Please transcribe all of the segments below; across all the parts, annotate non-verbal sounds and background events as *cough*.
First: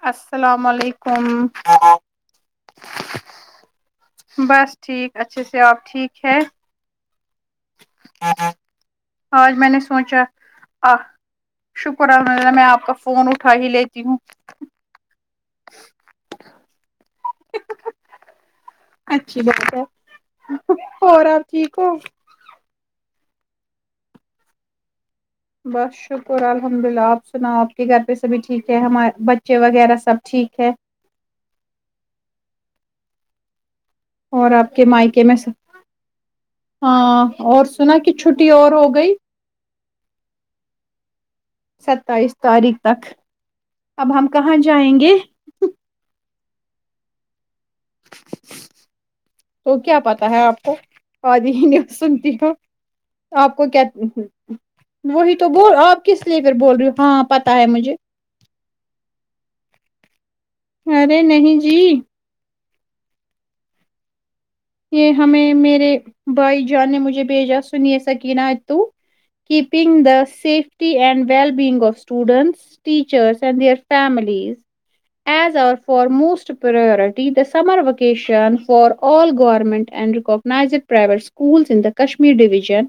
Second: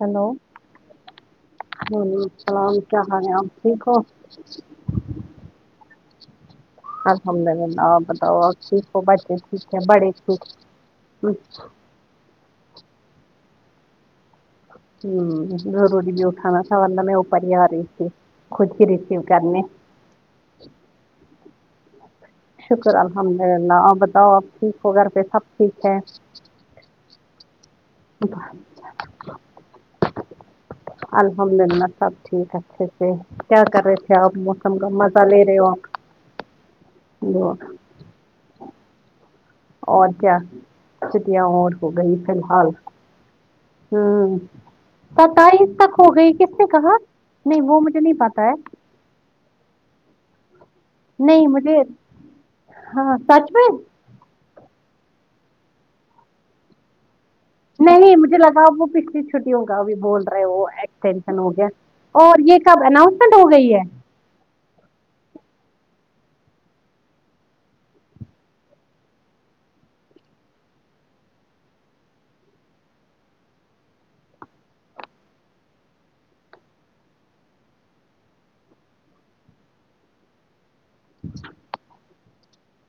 Hello السلام علیکم سلام کیا خال ہے آپ ٹھیک ہو بس ٹھیک اچھے سے آپ ٹھیک ہے ہمد بتاؤ بتاؤ اور تھیک ہو بچے آج تھیک میں ہے نے بڑے تھیک ہے الحمدلہ میں آپ کا فون اٹھا ہی لیتی ہوں ہ ضروری بھی اٹھاا سواللہ میں اپ ہی آ رہی خود ہی ریسیو اچھی کرنے بات ہے اور آپ ٹھیک ہو شکر الحمد للہ آپ بتاؤ آپ ٹھیک ہو گھر پے سب ٹھیک بس ہے شکر الحمد للہ آپ سنا آپ کے گھر پہ سبھی ٹھیک ہے ہم بچے وغیرہ سب ٹھیک ہے الحمد للہ سب ٹھیک اچھے سے کیا کر رہے تھے کیا آپ اور موسم کے کا مائکے مزہ میں لے رہے سب؟ ہو آپ ہاں اور ب سنا کی چھٹی اور ہو گئی اور کیا چھٹیاں اور ہو گئی فی ستائیس الحال تاریخ تک اب ہم ہوں کہاں جائیں گے ستاوی تک ہو گئی کس نے کہا نہیں وہ مجھے نہیں پتہ ہے تو کیا پتا ہے آپ کو آادی ہی نہیں سنتی ہ ہاں سچ آپ کو میں کیا وہی تو بول آپ کس لیے پھر بول رہی ہو ہاں پتا ہے نہیں مجھے لگا اب وہ پچھلی چھٹی ہوںگا ابھی بول رہے وہ ارے ایکسٹینشن ہو نہیں گیا جی اور یہ کب اناؤنسمنٹ ہو گئی ہے یہ ہمیں میرے بھائی جان نے مجھے بھیجا سنیے سکن ہے تو keeping the safety and well big of students teachers and their families as our foremost priority the summer vacation for all گ government and recognised private school in the Kashmir division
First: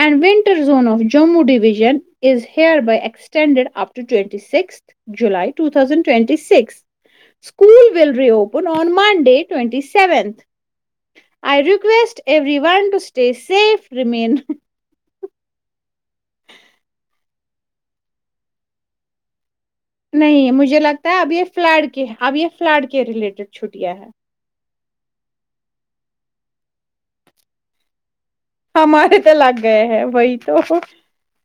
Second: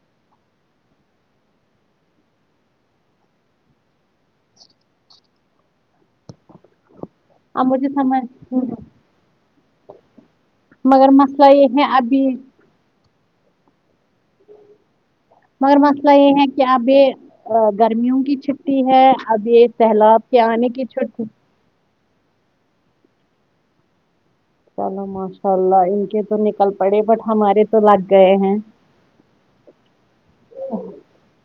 and winter zone of Jammu division is hereby standard up to twenty six July two thousand twenty six اب school مجھے ول سمجھ reopen on Monday to seventh مگر مسئلہ آئی یہ ہے request ابھی everyone to stay safe remain مگر مسئلہ یہ ہے کہ اب یہ گرمیوں کی چھٹی ہے اب یہ سیلاب کے آنے کی چھٹی فلیڈ کے اب یہ فلڈ کے ریلیٹڈ چھٹیاں ہیں چلو ماشاء اللہ ان کے تو نکل پڑے بٹ ہمارے تو لگ گئے ہیں ہمارے تو لگ گئے ہیں وہی تو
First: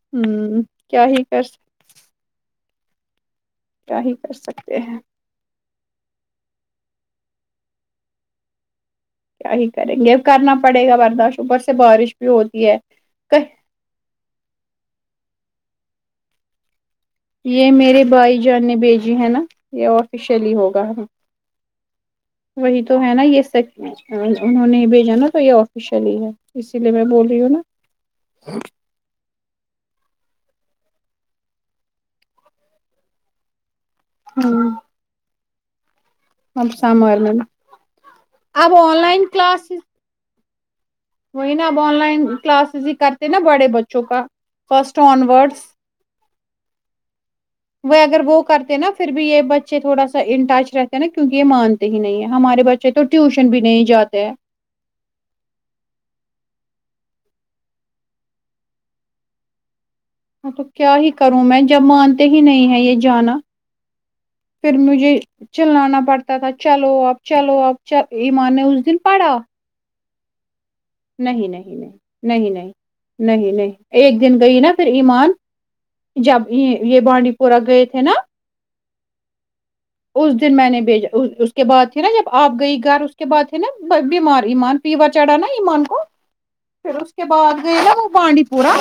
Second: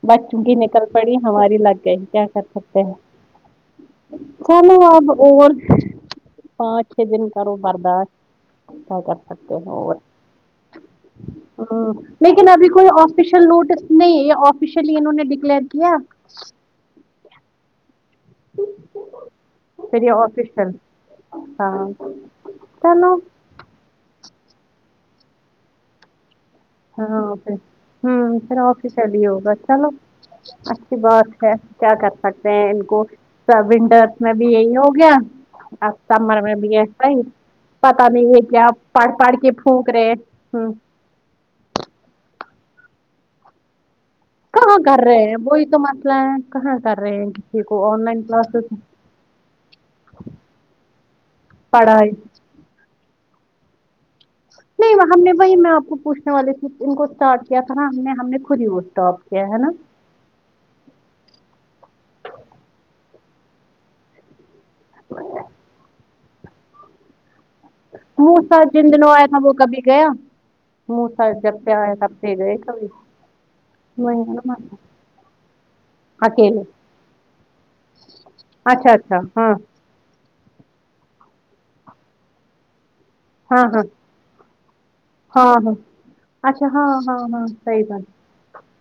بچوں کی نکل کیا پڑی ہی کر ہماری سک لگ کیا کر سکتے ہیں کیا ہی کر کون سکتے ہو ہیں آپ اور پانچ چھ دن کرو برداشت کر اور کیا ہی ہو ہ کریں گے کرنا پڑے گا برداشت اوپر سے بارش بھی لیکن ابھی ہوتی ہے کوئی او یشل نوٹس نہیں آفیشلی انہوں نے ڈکلیئر کیا یہ میرے بھائی جان نے بھیجی ہے نا یہ پھر آفیشیلی آفیشل ہوگا ہم ہاں وہی تو ہے چلو نا یہ سچ مچ انہوں نے ہی بھیجا نا تو یہ آفیشلی ہے اسی لیے میں بول رہی ہوں نا چلی ہوگا چلو اچھی بات ہے کیا کر سکتے ہیں ان کو سوڈر میں بھی ہاں یہی ہو گیا آ سمر میں اب بھی ایسا سمر ہی میں پتا نہیں ہے کیا اب آن پڑھ لائن پڑھ کے پونک رہے ہیں وہ ہی نا اب آن لائن کلاسز ہی کرتے نا بڑے بچوں کا کہاں فرسٹ کر آن رہے ہیں ورڈس وہی تو مسئلہ ہے کہاں کر رہے ہیں کسی کو وہ آن لائن اگر وہ کلاسز کرتے ہیں نا پھر بھی یہ بچے تھوڑا سا ان ٹچ رہتے ہیں نا کیونکہ یہ مانتے ہی پڑھائی نہیں ہے ہمارے بچے تو ٹیوشن بھی نہیں جاتے ہیں سلپ ہم نے وہی میں آپ کو پوچنے والے تھی ان کو اسٹارٹ کیا تھا نا ہم نے ہم نے خود ہی وہ اسٹاپ کیا ہے نا تو کیا ہی کروں میں جب مانتے ہی نہیں ہے یہ جانا پھر مجھے چلانا پڑتا تھا چلو اب چلو اب چ ایمان موسا نے اس جن دن دنوں آیا پڑھا تھا وہ کبھی گیا موسا نہیں جب سے نہیں نہیں آیا تب سے نہیں گئے نہیں کبھی نہیں نہیں وہی ایک ہے دن گئی نا مسئلہ. پھر ایمان جب اکیلے یہ یہ بانڈی پورہ گئے تھے نا اچھا اچھا ہاں اس دن میں نے بھیجا اس کے بعد تھی نا جب آپ گئی گھر کے بات ہے ہاں نا ہاں بس بیمار ایمان فیور چڑھا نا ہاں ہاں ایمان کو اچھا ہاں پھر اس ہاں کے ہاں بعد گئے صحیح نا بات وہ بانڈی پورا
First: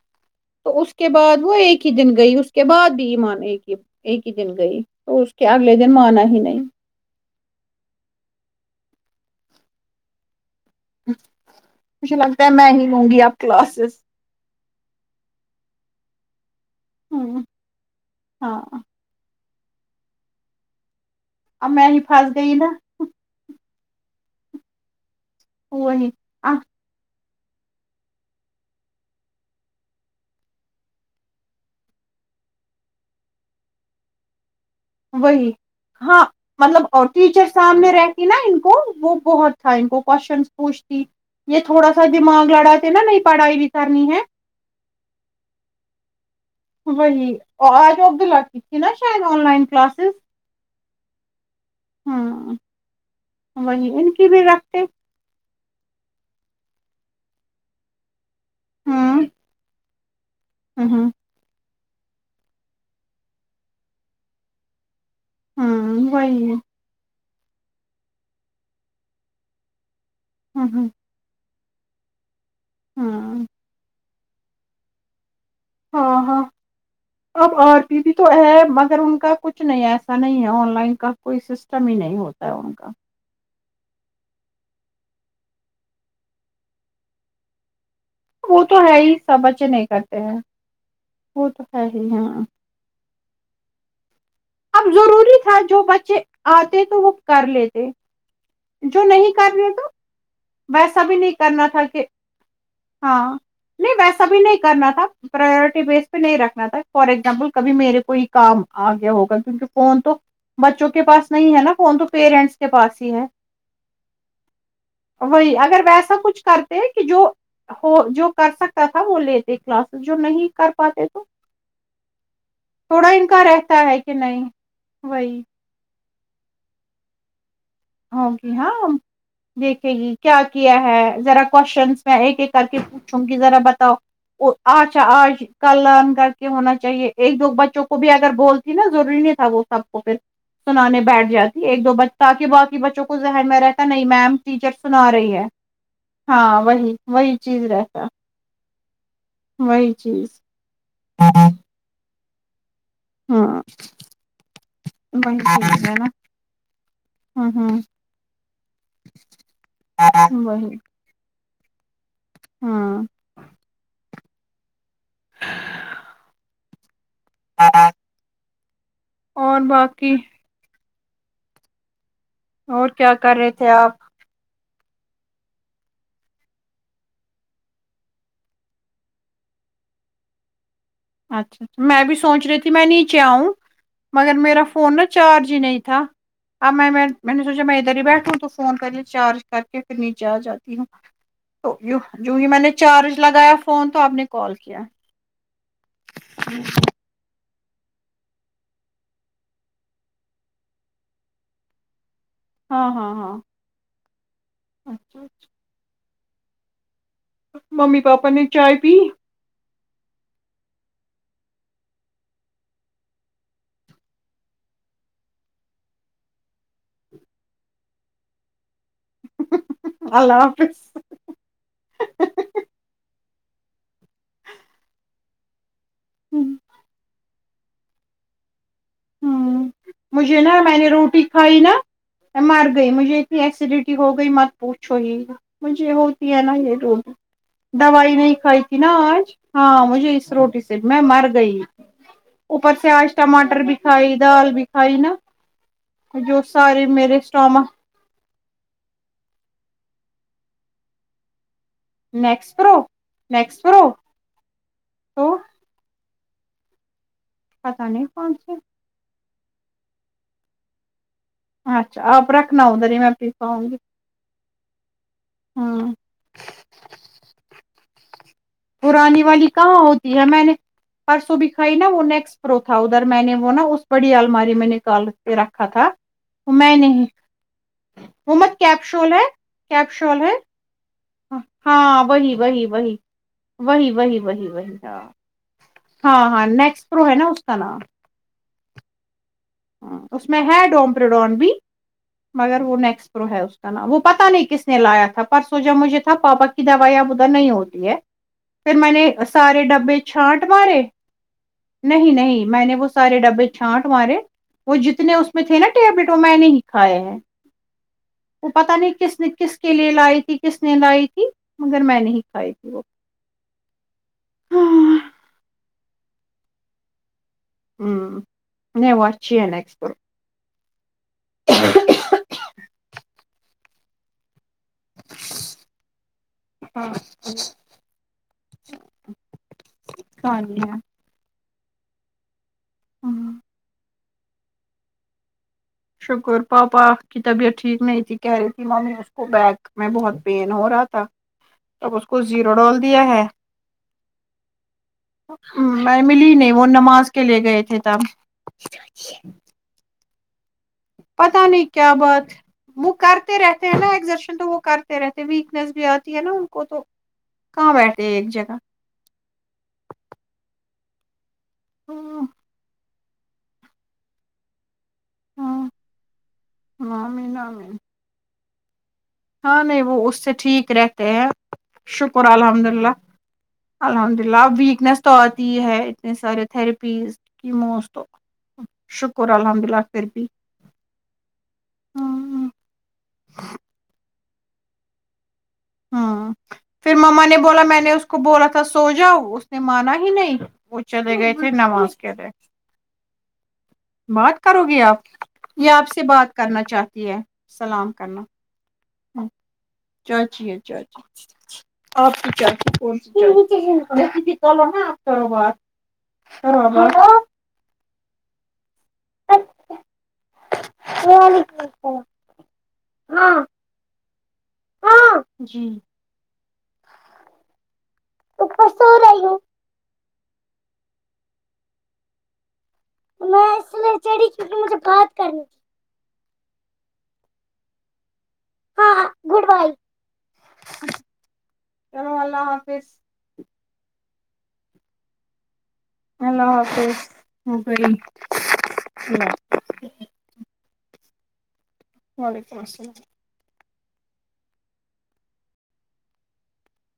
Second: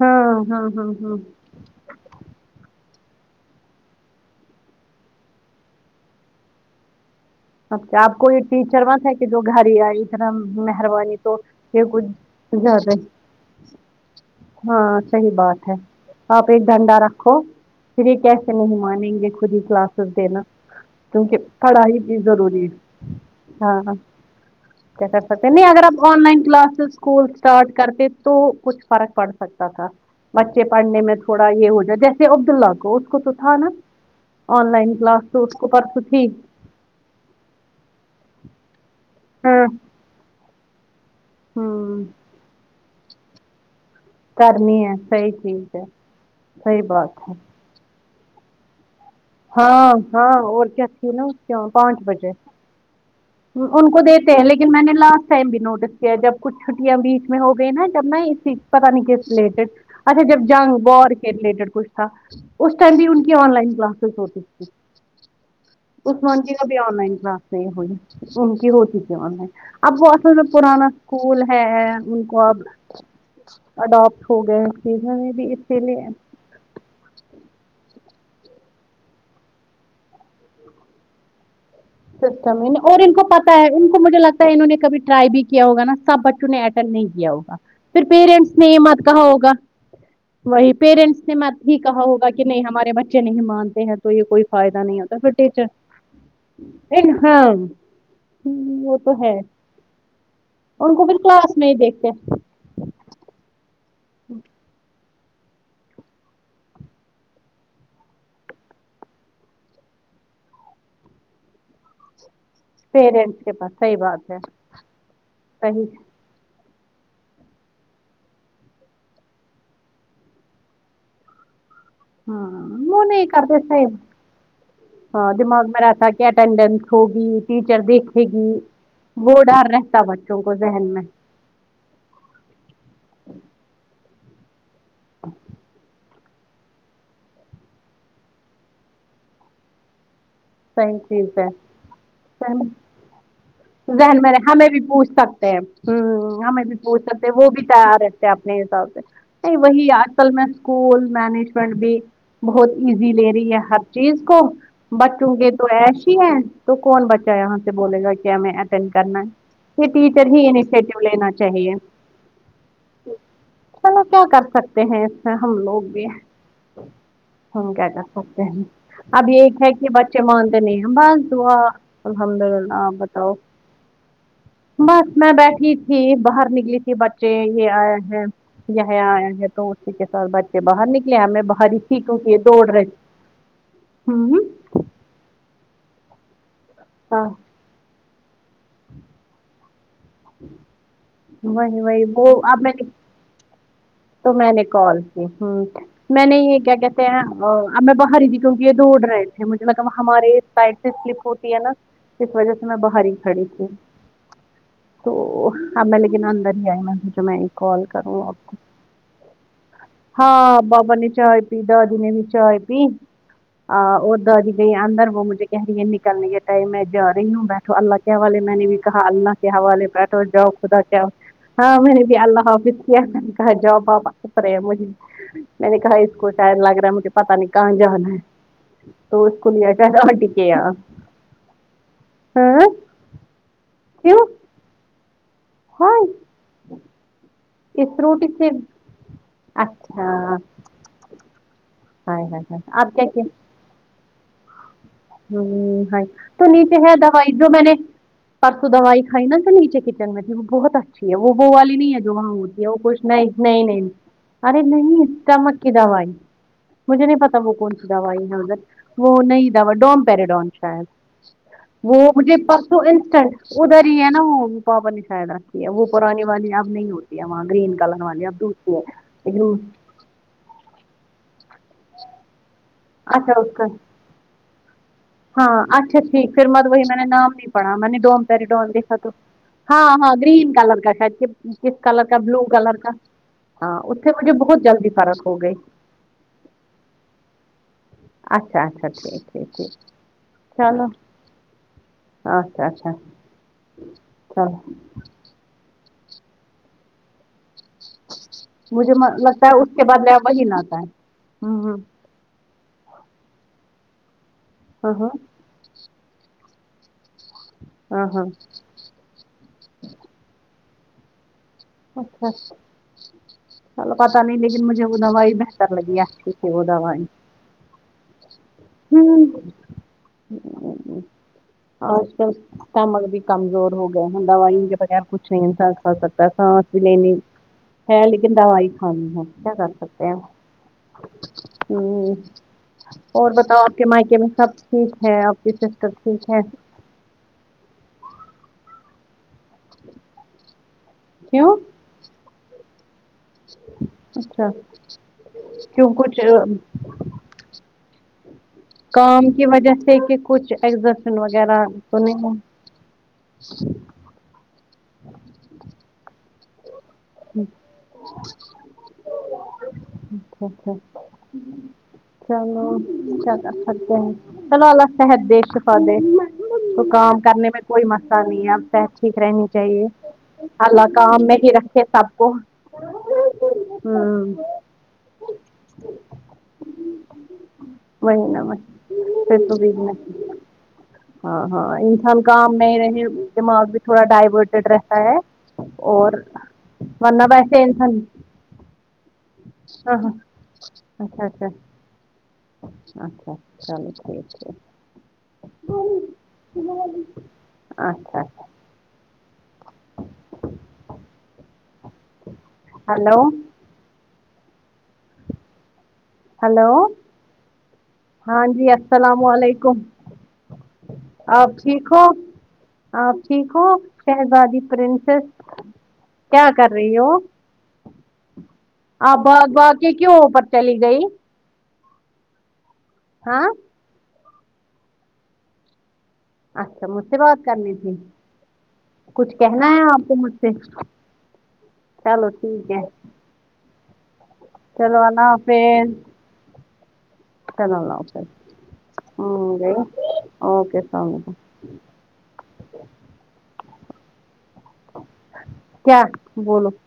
ہاں ہاں تو ہاں اس کے ہاں بعد وہ ایک ایک ہی دن گئی اس کے بعد بھی یہ مان ایک ہی دن گئی تو اس کے اگلے دن مانا ہی نہیں اچھا آپ کو یہ ٹیچر مت ہے کہ جو گھر ہی آئی رحم مہربانی تو یہ کچھ مجھے لگتا ہے میں زیادہ لوں ہی گی اب کلاسز ہاں صحیح بات ہے آپ ایک دھنڈا ہ رکھو پھر یہ کیسے ہاں نہیں مانیں گے خود ہی کلاسز دینا کیونکہ اب میں پڑھائی ہی بھی پھنس گئی نا ضروری ہے ہاں کیا کر سکتے نہیں اگر آپ وہی آن لائن آ، کلاسز اسکول اسٹارٹ کرتے تو کچھ فرق پڑ سکتا تھا بچے پڑھنے میں تھوڑا یہ ہو جائے جیسے عبد اللہ کو اس کو تو تھا نا آن لائن کلاس تو وہی اس کو پرسوں ہاں تھی مطلب اور ٹیچر سامنے رہتی نا ان کو وہ بہت ہاں تھا ان کو کوشچن پوھتی یہ تھوڑا ہوں سا دماغ لڑا سے نہ نہیں پڑھائی بھی کرنی ہے کرنی ہے صحیح چیز ہے صحیح بات وہی ہے آج وہ دلاات تھی نا شاید لائن ہاں کلاسز ہاں اور کیاھی نا کی پانچ بجے ہوں ان وہی کو کی دیتے ہیں بھی لیکن رکھتے میں نے لاسٹ بھی نوٹس کیا جب کچھ چھٹیاں بیچ میں ہو گئی نا جب ن اس چیز پتہ نہیں ہوں ریلیٹڈ اچھا جب جنگ ہوں وار کے ریلیٹڈ کچھ تھا اس ٹائم بھی ان کی آن لائن کلاسز ہوتی تھی ہوں اسمان وہی کی کبھی آن لائن کلاس نہیں ہوئی ان کی ہو چییں آن لائن اب وہ اصل میں ہوں پرانا ہوں اسکول ہے ان کو اب اڈپٹ ہو گیا چز میں بھی اس پ لیے ہاں ہاں اب آر پی بھی تو ہے مگر ان کا کچھ نہیں ایسا نہیں ہے آن لائن کا کوئی سس سسٹم اور ان کو پتا ان کو مجھے لگتا ہے انہوں کبھی ٹرائی بھی کیا ہوگ نا سب بچوں نے اٹینڈ نہیں کیا ہوگا پھر پیرنٹس وہ نے یہ تو ہے مت ہی کہا سب ہوگا بچے نہیں کرتے ہیں وہی پیرنٹس نے وہ تو مت ہی ہے کہا ہوگا ہاں کہ نہیں ہمارے بچے چے نہیں مانتے ہیں تو یہ کوئی فائد اب نہیں ہوتا پھر ضروری تھا ٹیچرز جو بچے آتے تو وہ کر لیتے وہ جو تو نہیں ہے کر رہ تو ان ویسا کو بھی پھر نہیں کلاس کرنا میں ہی تھا کہ دیکھتے ہاں نہیں ویسا بھی نہیں کرنا تھا پراورٹی بیس پہ نہیں رکھنا تھا فور ایگزامپل کبھی میرے کوئی کام آ گیا ہوگا کیونکہ فون تو بچوں کے پاس نہیں ہے نا فون تو پیرنٹس کے پاس ہی ہے پیرنٹس کے پاس صحیح بات ہے وہی اگر صحیح ویسا کچھ کر کہ جو ہو جو کر سکتا تھا وہ لیتے کلاسز جو نہیں کر پاتے تو ہاں وہ تھوڑا نہیں ان کا کرتے رہتا صحب ہے کہ نہیں ہاں وہی دماغ ما رہتا کی کی اٹینڈینس ہوگی ٹیچر دیکھے گی ہوگی ہاں وہ ڈر دیکھے رہتا گی کیا بچوں کو کیا ذہن میں ہے ذرا کوشن میں ایک ایک کر کے پوچھوں گ ذرا بتاؤ آھا آج کل کر ہونا چاہیے ایک دو بچوں کو بھی اگر بولتی نا ضروری نہیں تھا وہ سب پھر صحیح سنانے بیٹھ چیز ہے جاتی ایک دو بچ تہ کے صحیح بعد ذہن میں ہمیں بھی پوچھ سنا رہی ہے سکتے ہیں ہ ہاں ہمیں بھی وہی پوچھ سکتے ہیں وہی وہ بھی چیز تیار رہتا ہے اپنے حساب سے نہیں وہی آج کل میں اسکول مینجمنٹ بھی بہت ایزی لے رہی ہے ہاں ہر چیز کو بچ وہی یہ تو چیز نا ایسی ہی ہے تو کون بچہ یہاں سے ہ بولے گا کیا ہمیں اٹینڈ کرنا ہے یہ ٹیچر ہ ہی وہی اشٹو لینا چاہیے ہاں چلو کیا کر سکتے ہیں اس میں ہم لوگ بھی ہم کیا کر سکتے ہیں اب یہ اور ہے کہ باقی بچے مانتے نہیں ہیں بس دوا الحمد للہ اور آپ کیا بتاؤ کر رہے تھے آپ بس میں بیٹھی تھی باہر نکلی تھی بچے یہ آئے ہیں یہ آیا ہے تو اسی کے ساتھ بچے باہر نکل اچھا میں بھی سوچ رہی تھی میں نیچے آؤں مگر ہوں میرا فون نا چارج ہی نہیں تھا اب میں میں ہاں نے سوچا میں ادھر ہی بیٹھوں تو فون کر لے چارج کر کے پھر نیچے آ جاتی ہوں تو وہی یو وہی وہ جوں ہی میں اب نے چارج لگایا فون تو اب تو میں نے کال کی ہوں میں نے یہ کیا کیا ا اب میں باہر ہی تھی کیونکہ یہ دوڑ رہے تھے مجھے مطلب ہمارے سائڈ سے سلپ ہوتی ہے نا اس وجہ سے میں ہاں باہر ہاں ہی ہاں کھڑی تھی تو اچھا اب میں لیکن اندر ہی آئی میں نے سوچا میں ایک کال کروں آپ کو رپی ہاں بابا نے چائے پی دادی نے بھی چائے پی ا اور دادی گئی ہے اندر وہ مجھے کہہ رہی ہے نکلنی کے ٹائم ہے جارہی ہوں میں تو اللہ کے حوالے میں نے بھی کہا اللہ کے حوالے بیٹھو اللہ جاؤ خدا حافظ کیا ہاں میں نے بھی اللہ حافظ کیا تھا کہا جاؤ *unintelligible* میں نے کہا اس کو شاید لگ رہا ہے مجھے پتا نہیں کہاں جانا ہے تو اس کو ہوں لیا شاید آنٹی مجھے کے نا یہاں میں نے روٹی کھائی نا مر ہاں گئی مجھے یہ ایسیڈیٹی ہو کیوں گئی مت پوچھو ہی مجھے ہائے ہوتی ہے نا یہ رو اس دوائی روٹی نہیں سے کھائی تھی نا آج ہاں اچھا مجھے اس روٹی سے میں مرگئی ہائے ہائے ہائے اوپر سے آپ کیا آج کیا ٹماٹر بھی کھائی دال بھی کھائی نا ہوں ہے جو تو نیچے سارے ہے میرے دوائی جو میں اسٹامک نے پرسوں دوائی کھائی نا جو نیچے کچن میں تھی وہ بہت اچھی ہے وہ والی نہیں ہے جو وہاں نیکس ہوتی ہے پرو وہ کچھ نہیں نیکس نہیں نہیں پرو ارے نہیں تو سٹامک کی دوائی مجھے نہیں پتا وہ کون سی نہیں دوائی کون ہے سے ادھر وہ نئی دوا ڈوم پیراڈون شاید وہ اچھا آپ مجھے رکھنا پرسوں ادھر ہی میں پی انسٹنٹ پاؤں گی ادھر ہی ہے نا وہ پاپا نے شاید رکھتی ہے وہ ہوں پرانی والی اب نہیں ہوتی ہے وہاں گرین کلر والی اب دو پرانی والی کہاں ہوتی ہے میں نے پرسوں بھی کھائی نا وہ نیکس پرو تھا ادھر میں نے اچھا وہ نا کا اس پڑی الماری میں نکال ہاں رکھا تھا اچھا ٹھیک پھر وہ مت وہی میں نے نہیں نام نہیں پڑا میں نے ڈوم وہ مت پیریڈون دیکھا تو کیپشول ہے ہاں ہاں کیپشول ہے گرین کلر کا شاید کہ بسکٹ ہاں کلر کا وہی بلو وہی کلر کا وہی ہاں وہی اس سے وہی مجھے وہی بہت وہی جلدی ہاں فرق ہو گئی ہاں ہاں نیکس پرو ہے نا اس کا نام اچھا اچھا ٹھیک ٹھیک ٹھیک ہاں اس میں ہے چلو ڈوم پیرے ڈون بھی مگر اچھا وہ اچھا نیکس پرو ہے اس کا نام وہ پتا نہیں کس چلو نے لایا تھا پر سوچا مجھے تھا پاپا کی دوائی اب ادھر نہیں ہوگی پھر میں مجھے نے لگتا ہے سارے اس کے ڈبے بعد ل وہی چھانٹ لاتا مارے ہے ہوں ہوں نہیں نہیں میں نے وہ سارے ڈبے چھانٹ مارے وہ ہاں جتنے ہاں اس میں تھے نا ٹیبلیٹ وہ میں نے ہی کھائے ہیں ہاں ہاں وہ پتہ نہیں کس نے کس کے لیے لائی تھی کس نے لائی تھی مگر میں نہیں اچھا کھائی اچھا تھی وہ چلو پتہ نہیں لیکن مجھے وہ دوائی میں پر لگیا اچھی تھی وہ دوائی ہوں نہیں وہ اچھی ہے نیکس پرو ہ آج کل کامل بھی کمزور ہو گئے ہیں دوائیوں کے بغیر کچھ نہیں انسان ہو سکتا سانس بھی نہیں لے ہے لیکن دوائی کھانی ہے کیا کر سکتے ہیں آسانی ہے ہوں اور بتاؤ آپ کے مائکے میں سب ٹھیک ہے آپ ٹھیک ہیں شکر پا پا کی طبیعت ٹھیک نہیں تھی کہہ رہی تھی ممی اس کو بیک میں بہت پین ہو رہا تھا کیوں اب اس کو زیرو ڈال دیا ہے *unintelligible* اچھا کیوں میں کچھ ملی نہیں وہ نماز کے لیے گئے تھے تب کام کی وجہ سے کہ کچھ ایگزرشن پتا وغیرہ نہیں کیا تو نہیں بات ہے وہ کرتے رہتے ہیں نا ایکزرشن تو وہ کرتے رہتے ویکنیس بھی آتی ہے نا ان کو تو اچھا کہاں بیٹھتے ایک جگہ ا *unintelligible* چلو اچھے ہیں چلو اللہ صحت دے ہاں شفا دے تو کام آمین کرنے میں آمین کوئی مسئلہ نہیں ہے ٹھیک رہنی ہاں نہیں چاہیے وہ اس سے ٹھیک اللہ رہتے کام ہیں میں ہی رکھے سب شکر کو الحمد اللہ الحمد ہوں اللہ ویکنیس تو آتی ہے اتنے سارے تھراپیز کی موسٹ *unintelligible* وہی نہ وہی پھر تو پھر ہاں ہاں انسان بھی کام نہیں رہے دماغ بھی تھوڑا ڈائوٹیڈ رہتا ہے اور ہوں پھر ورنہ مما نے بولا ویسے میں نے انسان اس کو بولا سو جاوہ اس نے مانا ہاں ہی ہاں نہیں وہ چلے اچھا گئے اچھا تھے نماز کے لے اچھا چلو ٹھیک ہے کرو گی آپ یہ آپ سے بات کرنا چاہتی ہے اسلام اچھا کرنا اچھا چاچی ہے چاچی آپ کی چاچی کونسی ہلو چلو نا آپ کرو بات کرو ہیلو بات ہاں جی اسلام علیکم آپ ٹھیک ہو آپ ٹھیک ہو شہزادی پرنسس جی کیا کر رہی ہو اوپر سو آپ رہی ہوں بھگ بھگ کے کیوں اوپر چلی گئی ہاں میں اس لیے چڑھی کیونکہ مجھے بات کرنی تھی اچھا مجھ سے بات کرنی تھی تھی ہاں کچھ گڈ کہنا بائی ہے آپ کو مجھ سے چلو اللہ ٹھیک ہے حافظ چلو اللہ حافظ اللہ حافظ ہو چلو اللہ گئی حافظ ہوں گی اوکے اسلام علیکم وعلیکم اسلام کیا بولو